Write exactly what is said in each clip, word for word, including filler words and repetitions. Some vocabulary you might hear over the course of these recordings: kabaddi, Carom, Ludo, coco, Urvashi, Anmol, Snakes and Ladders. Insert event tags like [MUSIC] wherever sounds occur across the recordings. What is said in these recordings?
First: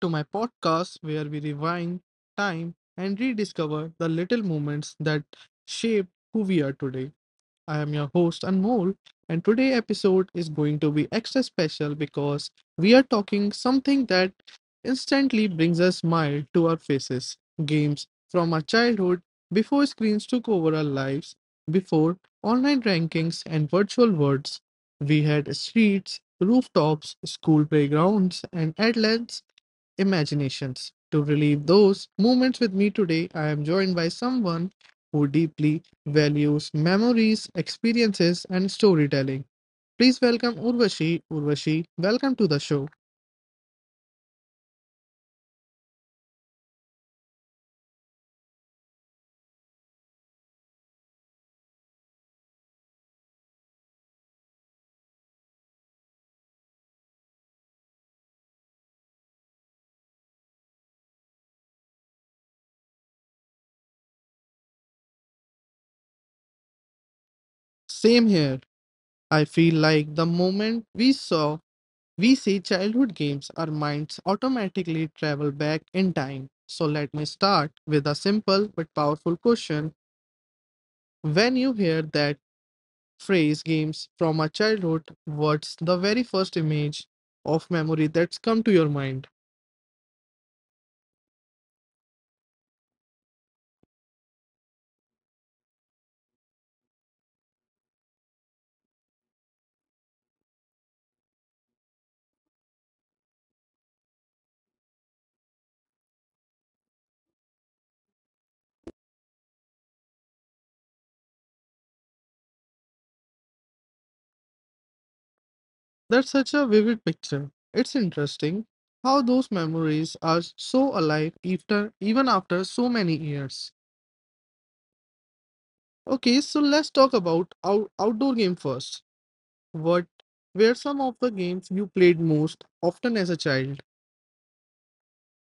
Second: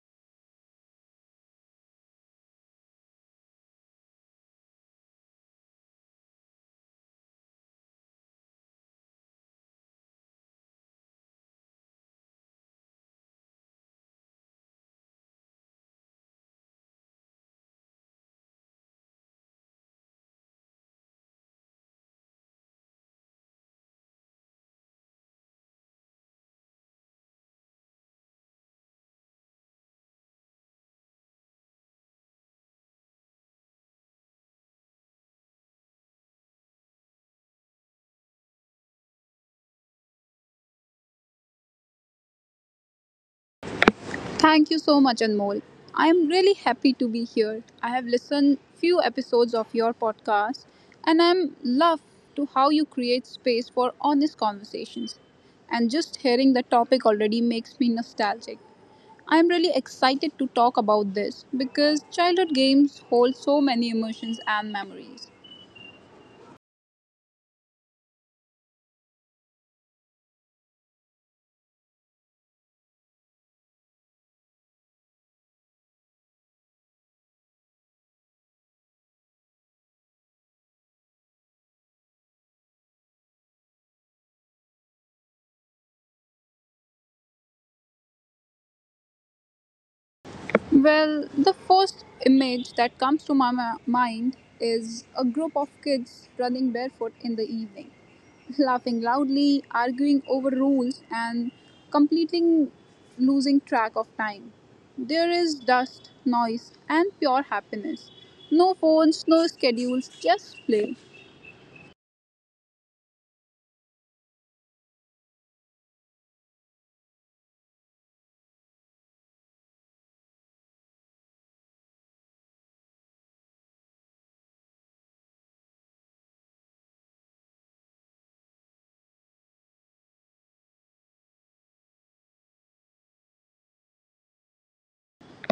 to my podcast where we rewind time and rediscover the little moments that shape who we are today. I am your host Anmol, and today episode is going to be extra special because we are talking something that instantly brings a smile to our faces. Games from our childhood, before screens took over our lives, before online rankings and virtual worlds. We had streets, rooftops, school playgrounds, and at imaginations. To relive those moments with me today, I am joined by someone who deeply values memories, experiences, and storytelling. Please welcome Urvashi. Urvashi, welcome to the show. Thank you so much, Anmol. I am really happy to be here. I have listened few episodes of your podcast, and I'm love to how you create space for honest conversations. And just hearing the topic already makes me nostalgic. I'm really excited to talk about this because childhood games hold so many emotions and memories. Same here. I feel like the moment we saw, we see childhood games, our minds automatically travel back in time. So let me start with a simple but powerful question. When you hear that phrase games from our childhood, what's the very first image of memory that's come to your mind? Well, the first image that comes to my ma- mind is a group of kids running barefoot in the evening, [LAUGHS] laughing loudly, arguing over rules, and completely losing track of time. There is dust, noise, and pure happiness. No phones, no schedules, just play. That's such a vivid picture. It's interesting how those memories are so alive after, even after so many years. Okay, so let's talk about our outdoor game first. What were some of the games you played most often as a child?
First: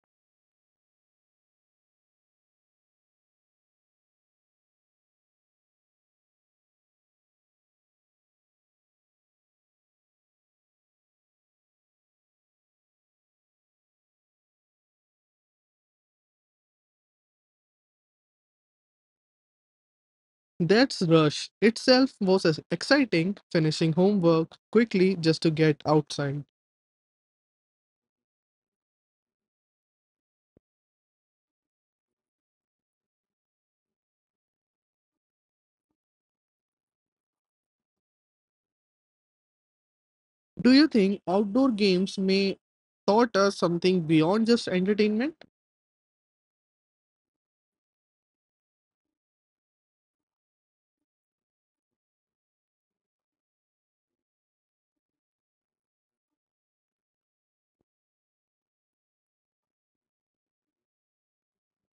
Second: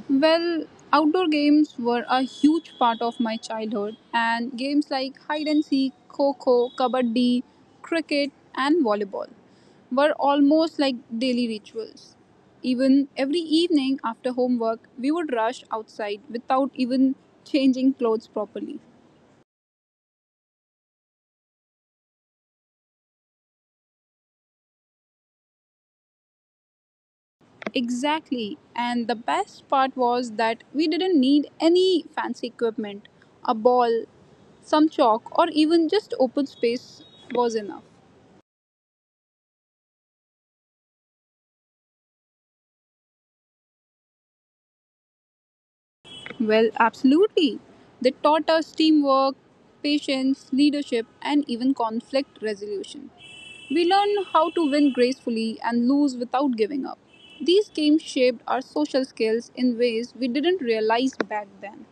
Well, outdoor games were a huge part of my childhood, and games like hide and seek, coco, kabaddi, cricket, and volleyball were almost like daily rituals. Even every evening after homework, we would rush outside without even changing clothes properly. That's Rush itself was as exciting, finishing homework quickly just to get outside. Exactly, and the best part was that we didn't need any fancy equipment. A ball, some chalk, or even just open space was enough. Do you think outdoor games may taught us something beyond just entertainment? Well, absolutely. They taught us teamwork, patience, leadership, and even conflict resolution. We learned how to win gracefully and lose without giving up. These games shaped our social skills in ways we didn't realize back then.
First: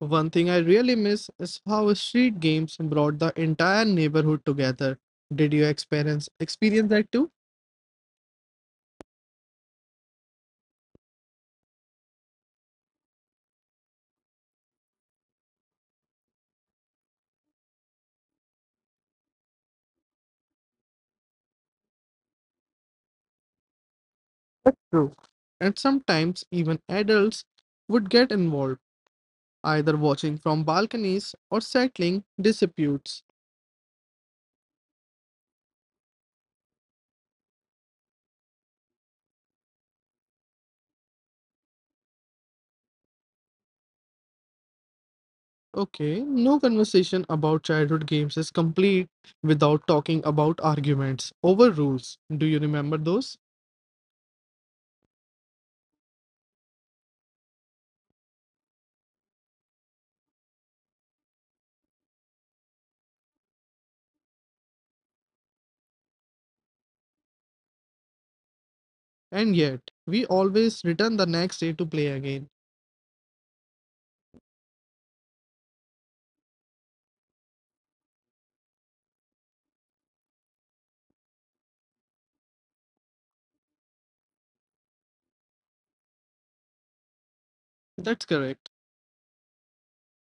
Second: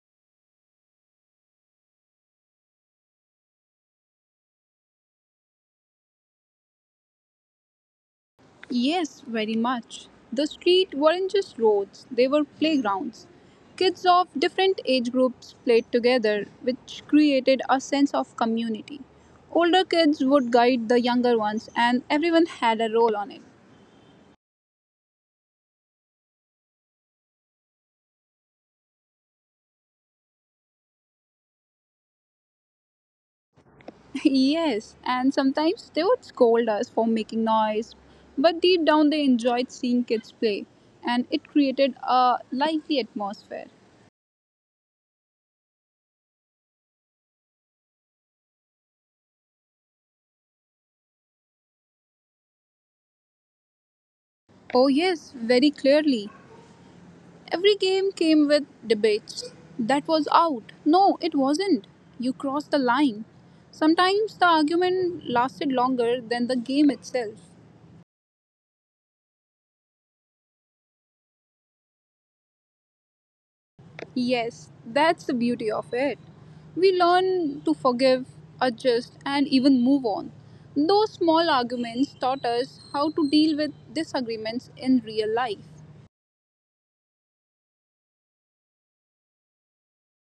One thing I really miss is how street games brought the entire neighborhood together. Did you experience experience that too? Yes, very much. The street weren't just roads, they were playgrounds. Kids of different age groups played together, which created a sense of community. Older kids would guide the younger ones, and everyone had a role on it. True. And sometimes even adults would get involved, either watching from balconies or settling disputes. [LAUGHS] Yes, and sometimes they would scold us for making noise, but deep down they enjoyed seeing kids play, and it created a lively atmosphere. Okay, no conversation about childhood games is complete without talking about arguments over rules. Do you remember those? Oh, yes, very clearly. Every game came with debates. That was out. No, it wasn't. You crossed the line. Sometimes the argument lasted longer than the game itself. And yet, we always return the next day to play again. Yes, that's the beauty of it. We learn to forgive, adjust, and even move on. Those small arguments taught us how to deal with disagreements in real life. That's correct.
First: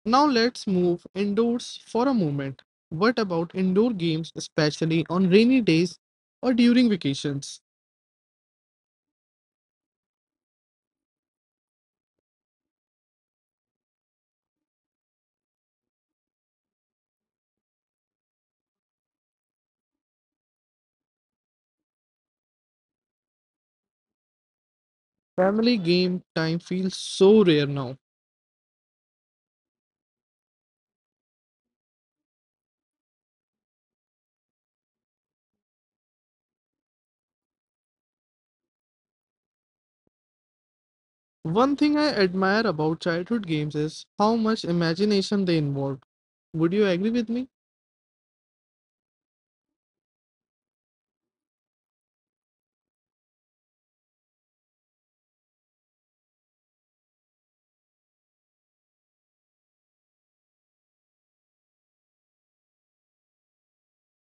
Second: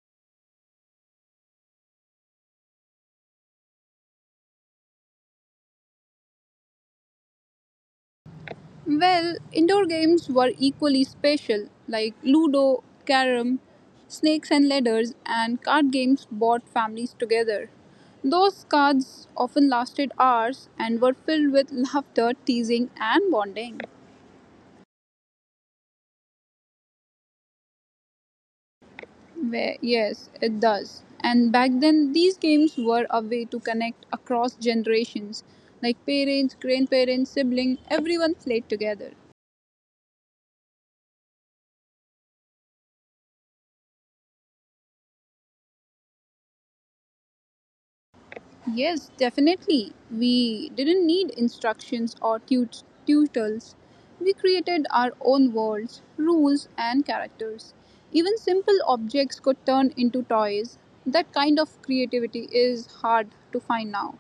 Now let's move indoors for a moment. What about indoor games, especially on rainy days or during vacations? Well, indoor games were equally special, like Ludo, Carom, Snakes and Ladders, and card games brought families together. Those cards often lasted hours and were filled with laughter, teasing, and bonding. Family game time feels so rare now. Where, yes, it does. And back then, these games were a way to connect across generations. Like parents, grandparents, siblings, everyone played together. One thing I admire about childhood games is how much imagination they involve. Would you agree with me? Yes, definitely. We didn't need instructions or tut- tutors. We created our own worlds, rules, and characters. Even simple objects could turn into toys. That kind of creativity is hard to find now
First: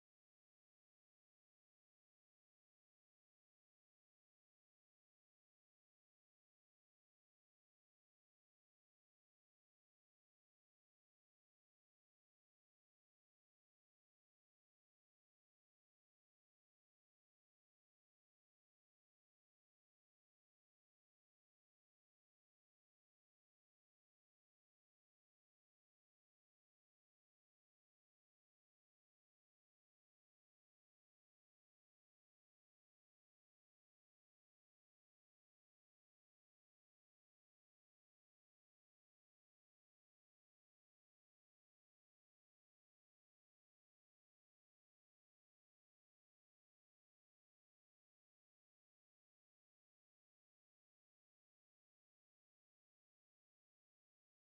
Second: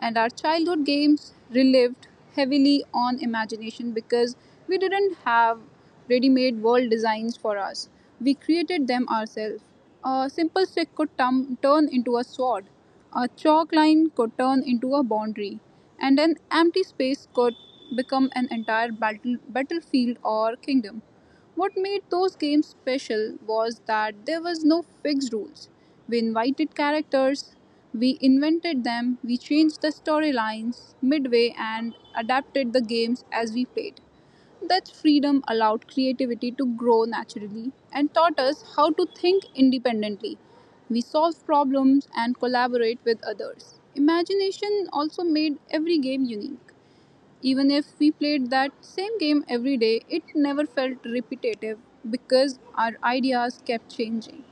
and our childhood games relived heavily on imagination because we didn't have ready made world designs for us. We created them ourselves. A simple stick could tum- turn into a sword, a chalk line could turn into a boundary, and an empty space could become an entire battle- battlefield or kingdom. What made those games special was that there was no fixed rules. We invited characters, we invented them, we changed the storylines midway and adapted the games as we played. That freedom allowed creativity to grow naturally and taught us how to think independently. We solve problems and collaborate with others. Imagination also made every game unique. Even if we played that same game every day, it never felt repetitive because our ideas kept changing.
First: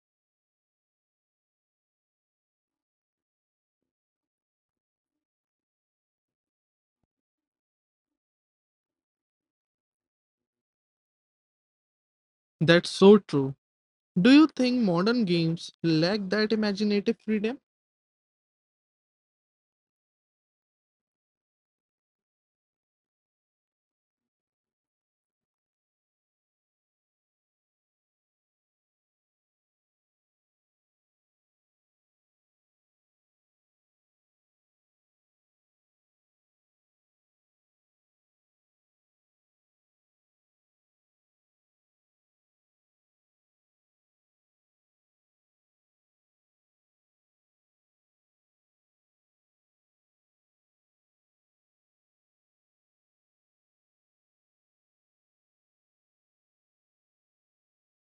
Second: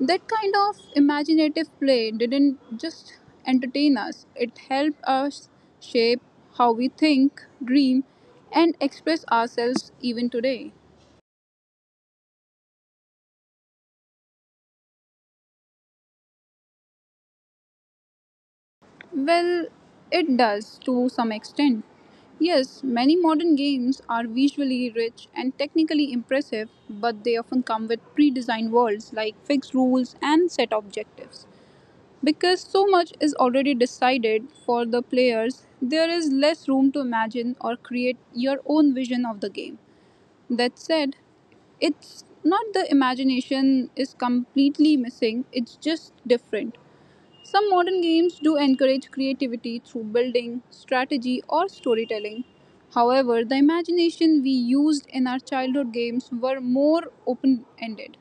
That kind of imaginative play didn't just entertain us, it helped us shape how we think, dream, and express ourselves even today. That's so true. Do you think modern games lack that imaginative freedom? Well, it does to some extent. Yes, many modern games are visually rich and technically impressive, but they often come with pre designed worlds like fixed rules and set objectives. Because so much is already decided for the players, there is less room to imagine or create your own vision of the game. That said, it's not the imagination is completely missing, it's just different. Some modern games do encourage creativity through building, strategy, or storytelling. However, the imagination we used in our childhood games were more open ended.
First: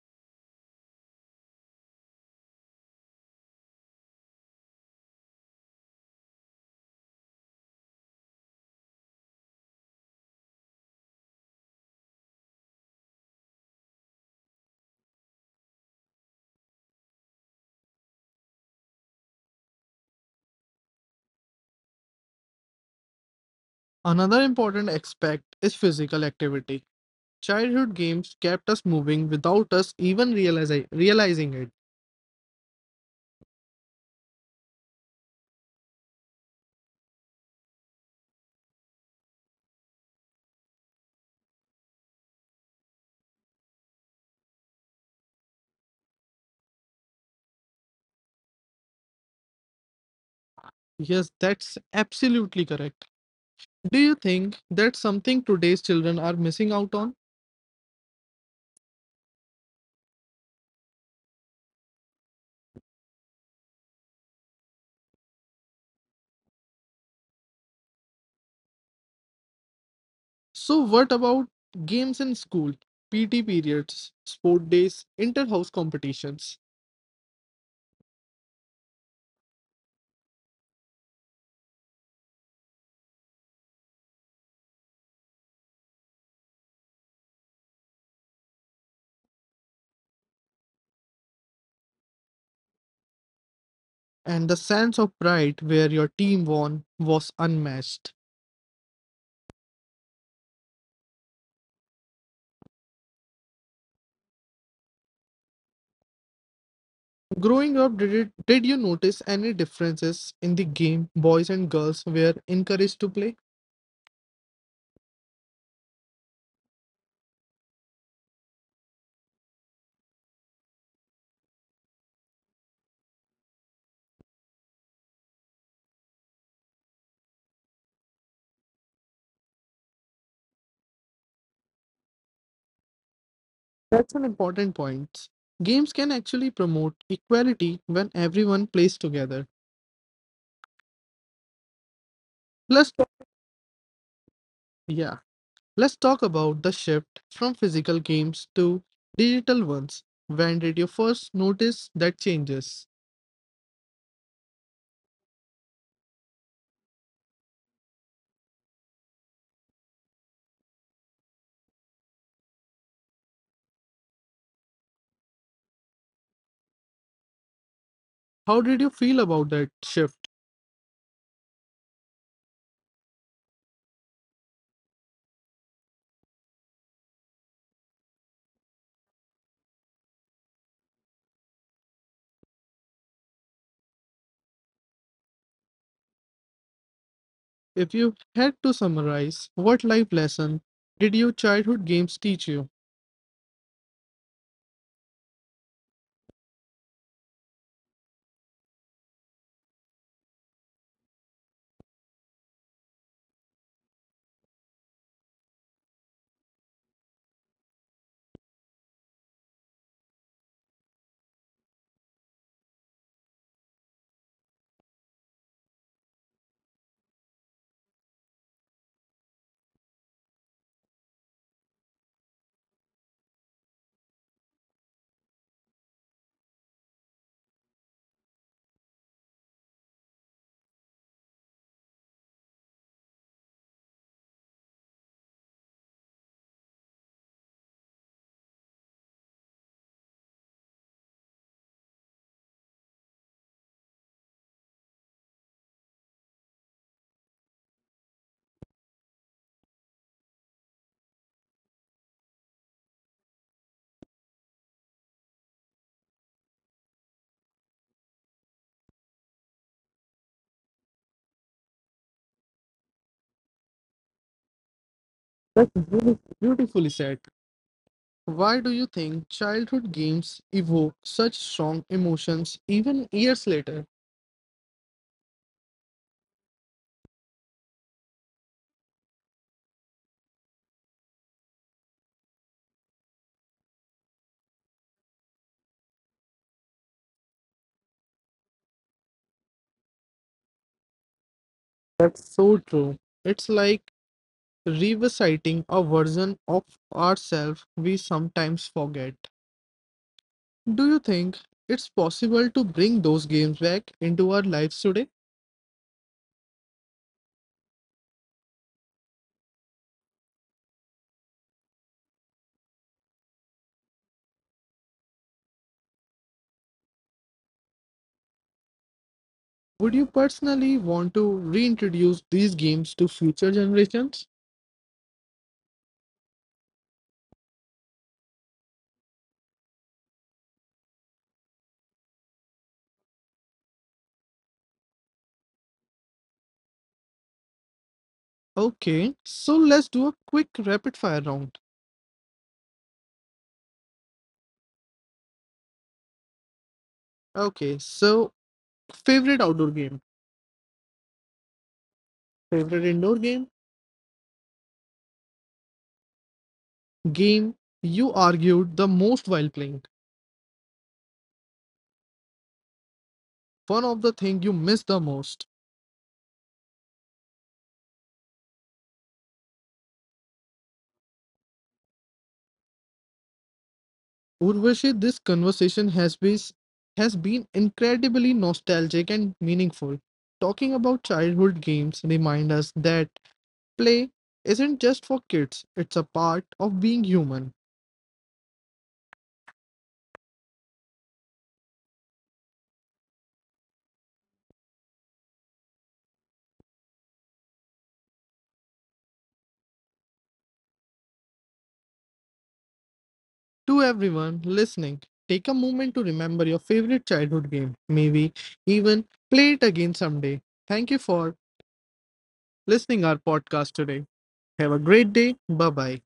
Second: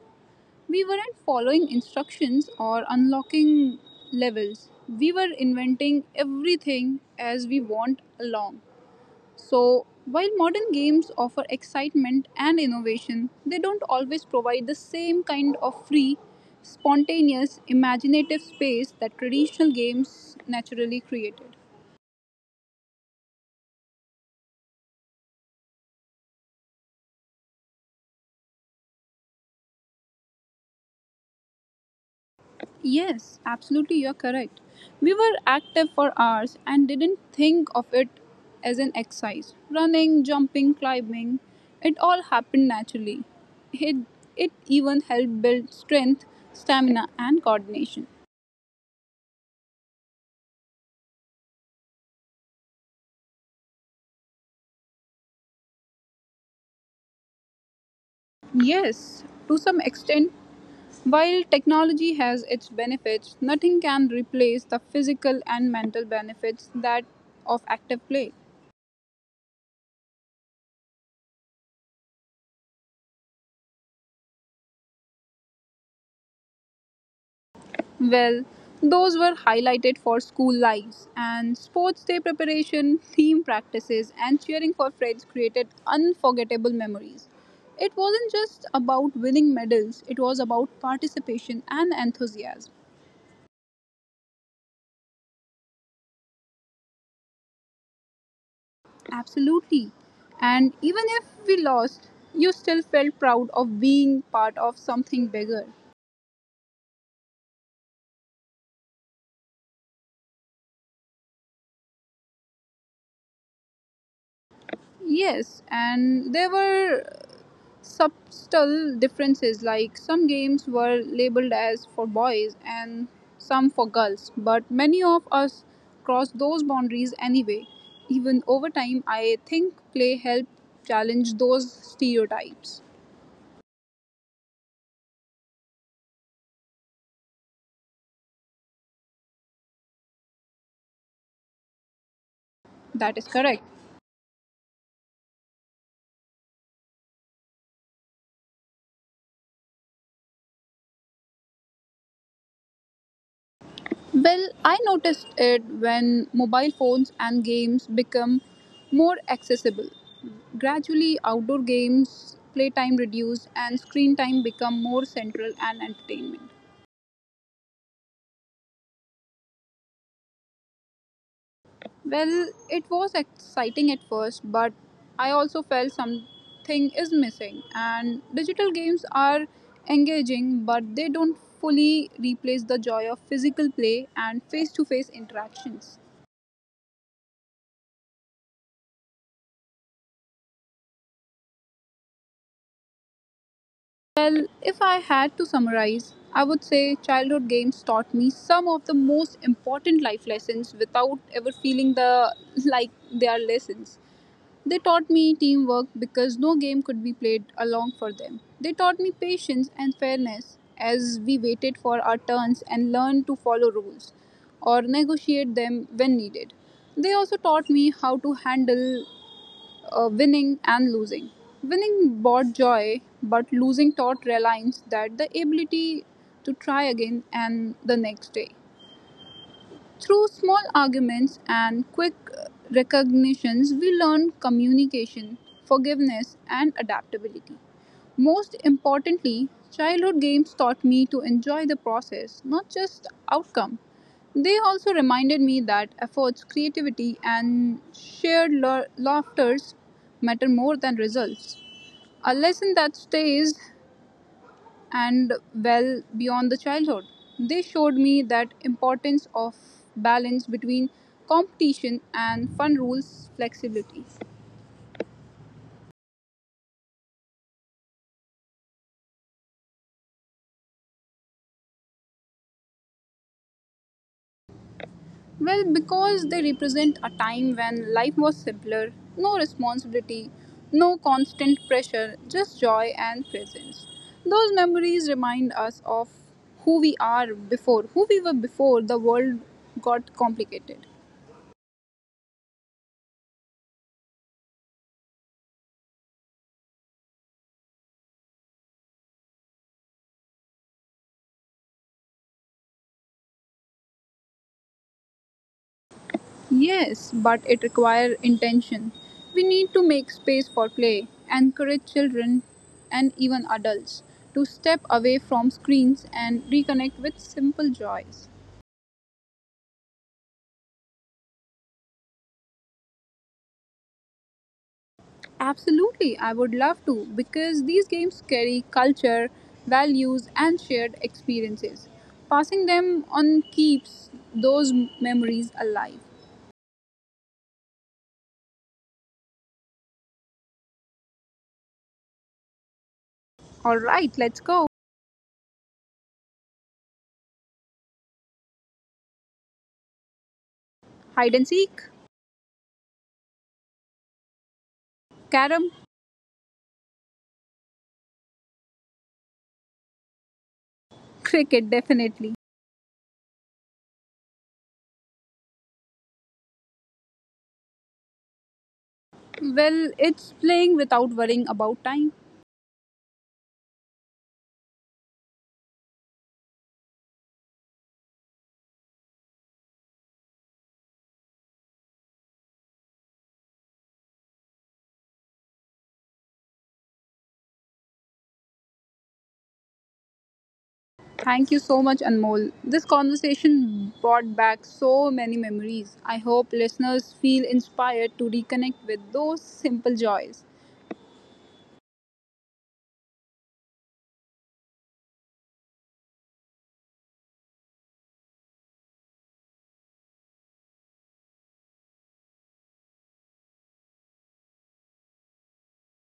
We weren't following instructions or unlocking levels, we were inventing everything as we want along. So, while modern games offer excitement and innovation, they don't always provide the same kind of free, spontaneous, imaginative space that traditional games naturally created. Another important aspect is physical activity. Childhood games kept us moving without us even realize- realizing it. Yes, absolutely, you're correct. We were active for hours and didn't think of it as an exercise. Running, jumping, climbing, it all happened naturally. It, it even helped build strength, stamina, and coordination. Yes, that's absolutely correct. Do you think that's something today's children are missing out on? Yes, to some extent, while technology has its benefits, nothing can replace the physical and mental benefits that of active play. So, what about games in school, P T periods, sport days, inter house competitions, Well, those were highlighted for school lives and sports day preparation, team practices, and cheering for friends created unforgettable memories. It wasn't just about winning medals, it was about participation and enthusiasm. and the sense of pride where your team won was unmatched? Absolutely. And even if we lost, you still felt proud of being part of something bigger. Growing up, did, it, did you notice any differences in the game boys and girls were encouraged to play? Yes, and there were subtle differences, like some games were labeled as for boys and some for girls, but many of us crossed those boundaries anyway. Even over time, I think play helped challenge those stereotypes. That's an important point. Games can actually promote equality when everyone plays together. Plus, That is correct. yeah. Let's talk about the shift from physical games to digital ones. When did you first notice that changes? Well, I noticed it when mobile phones and games become more accessible. Gradually, outdoor games, playtime reduced, and screen time become more central and entertainment. How did you feel about that shift? Well, it was exciting at first, but I also felt something is missing. And digital games are engaging, but they don't fully replace the joy of physical play and face to face interactions. If you had to summarize, what life lesson did your childhood games teach you? Well, if I had to summarize, I would say childhood games taught me some of the most important life lessons without ever feeling the like they are lessons. They taught me teamwork because no game could be played along for them. They taught me patience and fairness as we waited for our turns and learned to follow rules or negotiate them when needed. They also taught me how to handle uh, winning and losing. Winning brought joy, but losing taught Reliance that the ability to try again and the next day. Through small arguments and quick uh, recognitions, we learn communication, forgiveness, and adaptability. Most importantly, childhood games taught me to enjoy the process, not just outcome. They also reminded me that efforts, creativity, and shared la- laughters matter more than results. A lesson that stays and well beyond the childhood. They showed me that importance of balance between competition and fun rules flexibility. That's beauti- beautifully said. Why do you think childhood games evoke such strong emotions even years later? Well, because they represent a time when life was simpler, no responsibility, no constant pressure, just joy and presence. Those memories remind us of who we are before, who we were before the world got complicated. That's so true. It's like revisiting a version of ourselves we sometimes forget. Do you think it's possible to bring those games back into our lives today? Yes, but it requires intention. We need to make space for play, encourage children and even adults to step away from screens and reconnect with simple joys. Would you personally want to reintroduce these games to future generations? Absolutely, I would love to because these games carry culture, values, and shared experiences. Passing them on keeps those memories alive. Okay, so let's do a quick rapid fire round. All right, let's go. Okay, so favorite outdoor game, Hide and seek, favorite indoor game, carom, game you argued the most while playing, [LAUGHS] cricket, definitely. one of the thing you miss the most. Well, it's playing without worrying about time. Urvashi, this conversation has been, has been incredibly nostalgic and meaningful. Talking about childhood games remind us that play isn't just for kids, it's a part of being human. Thank you so much, Anmol. This conversation brought back so many memories. I hope listeners feel inspired to reconnect with those simple joys. To everyone listening, take a moment to remember your favorite childhood game. Maybe even play it again someday. Thank you for listening our podcast today. Have a great day. Bye bye.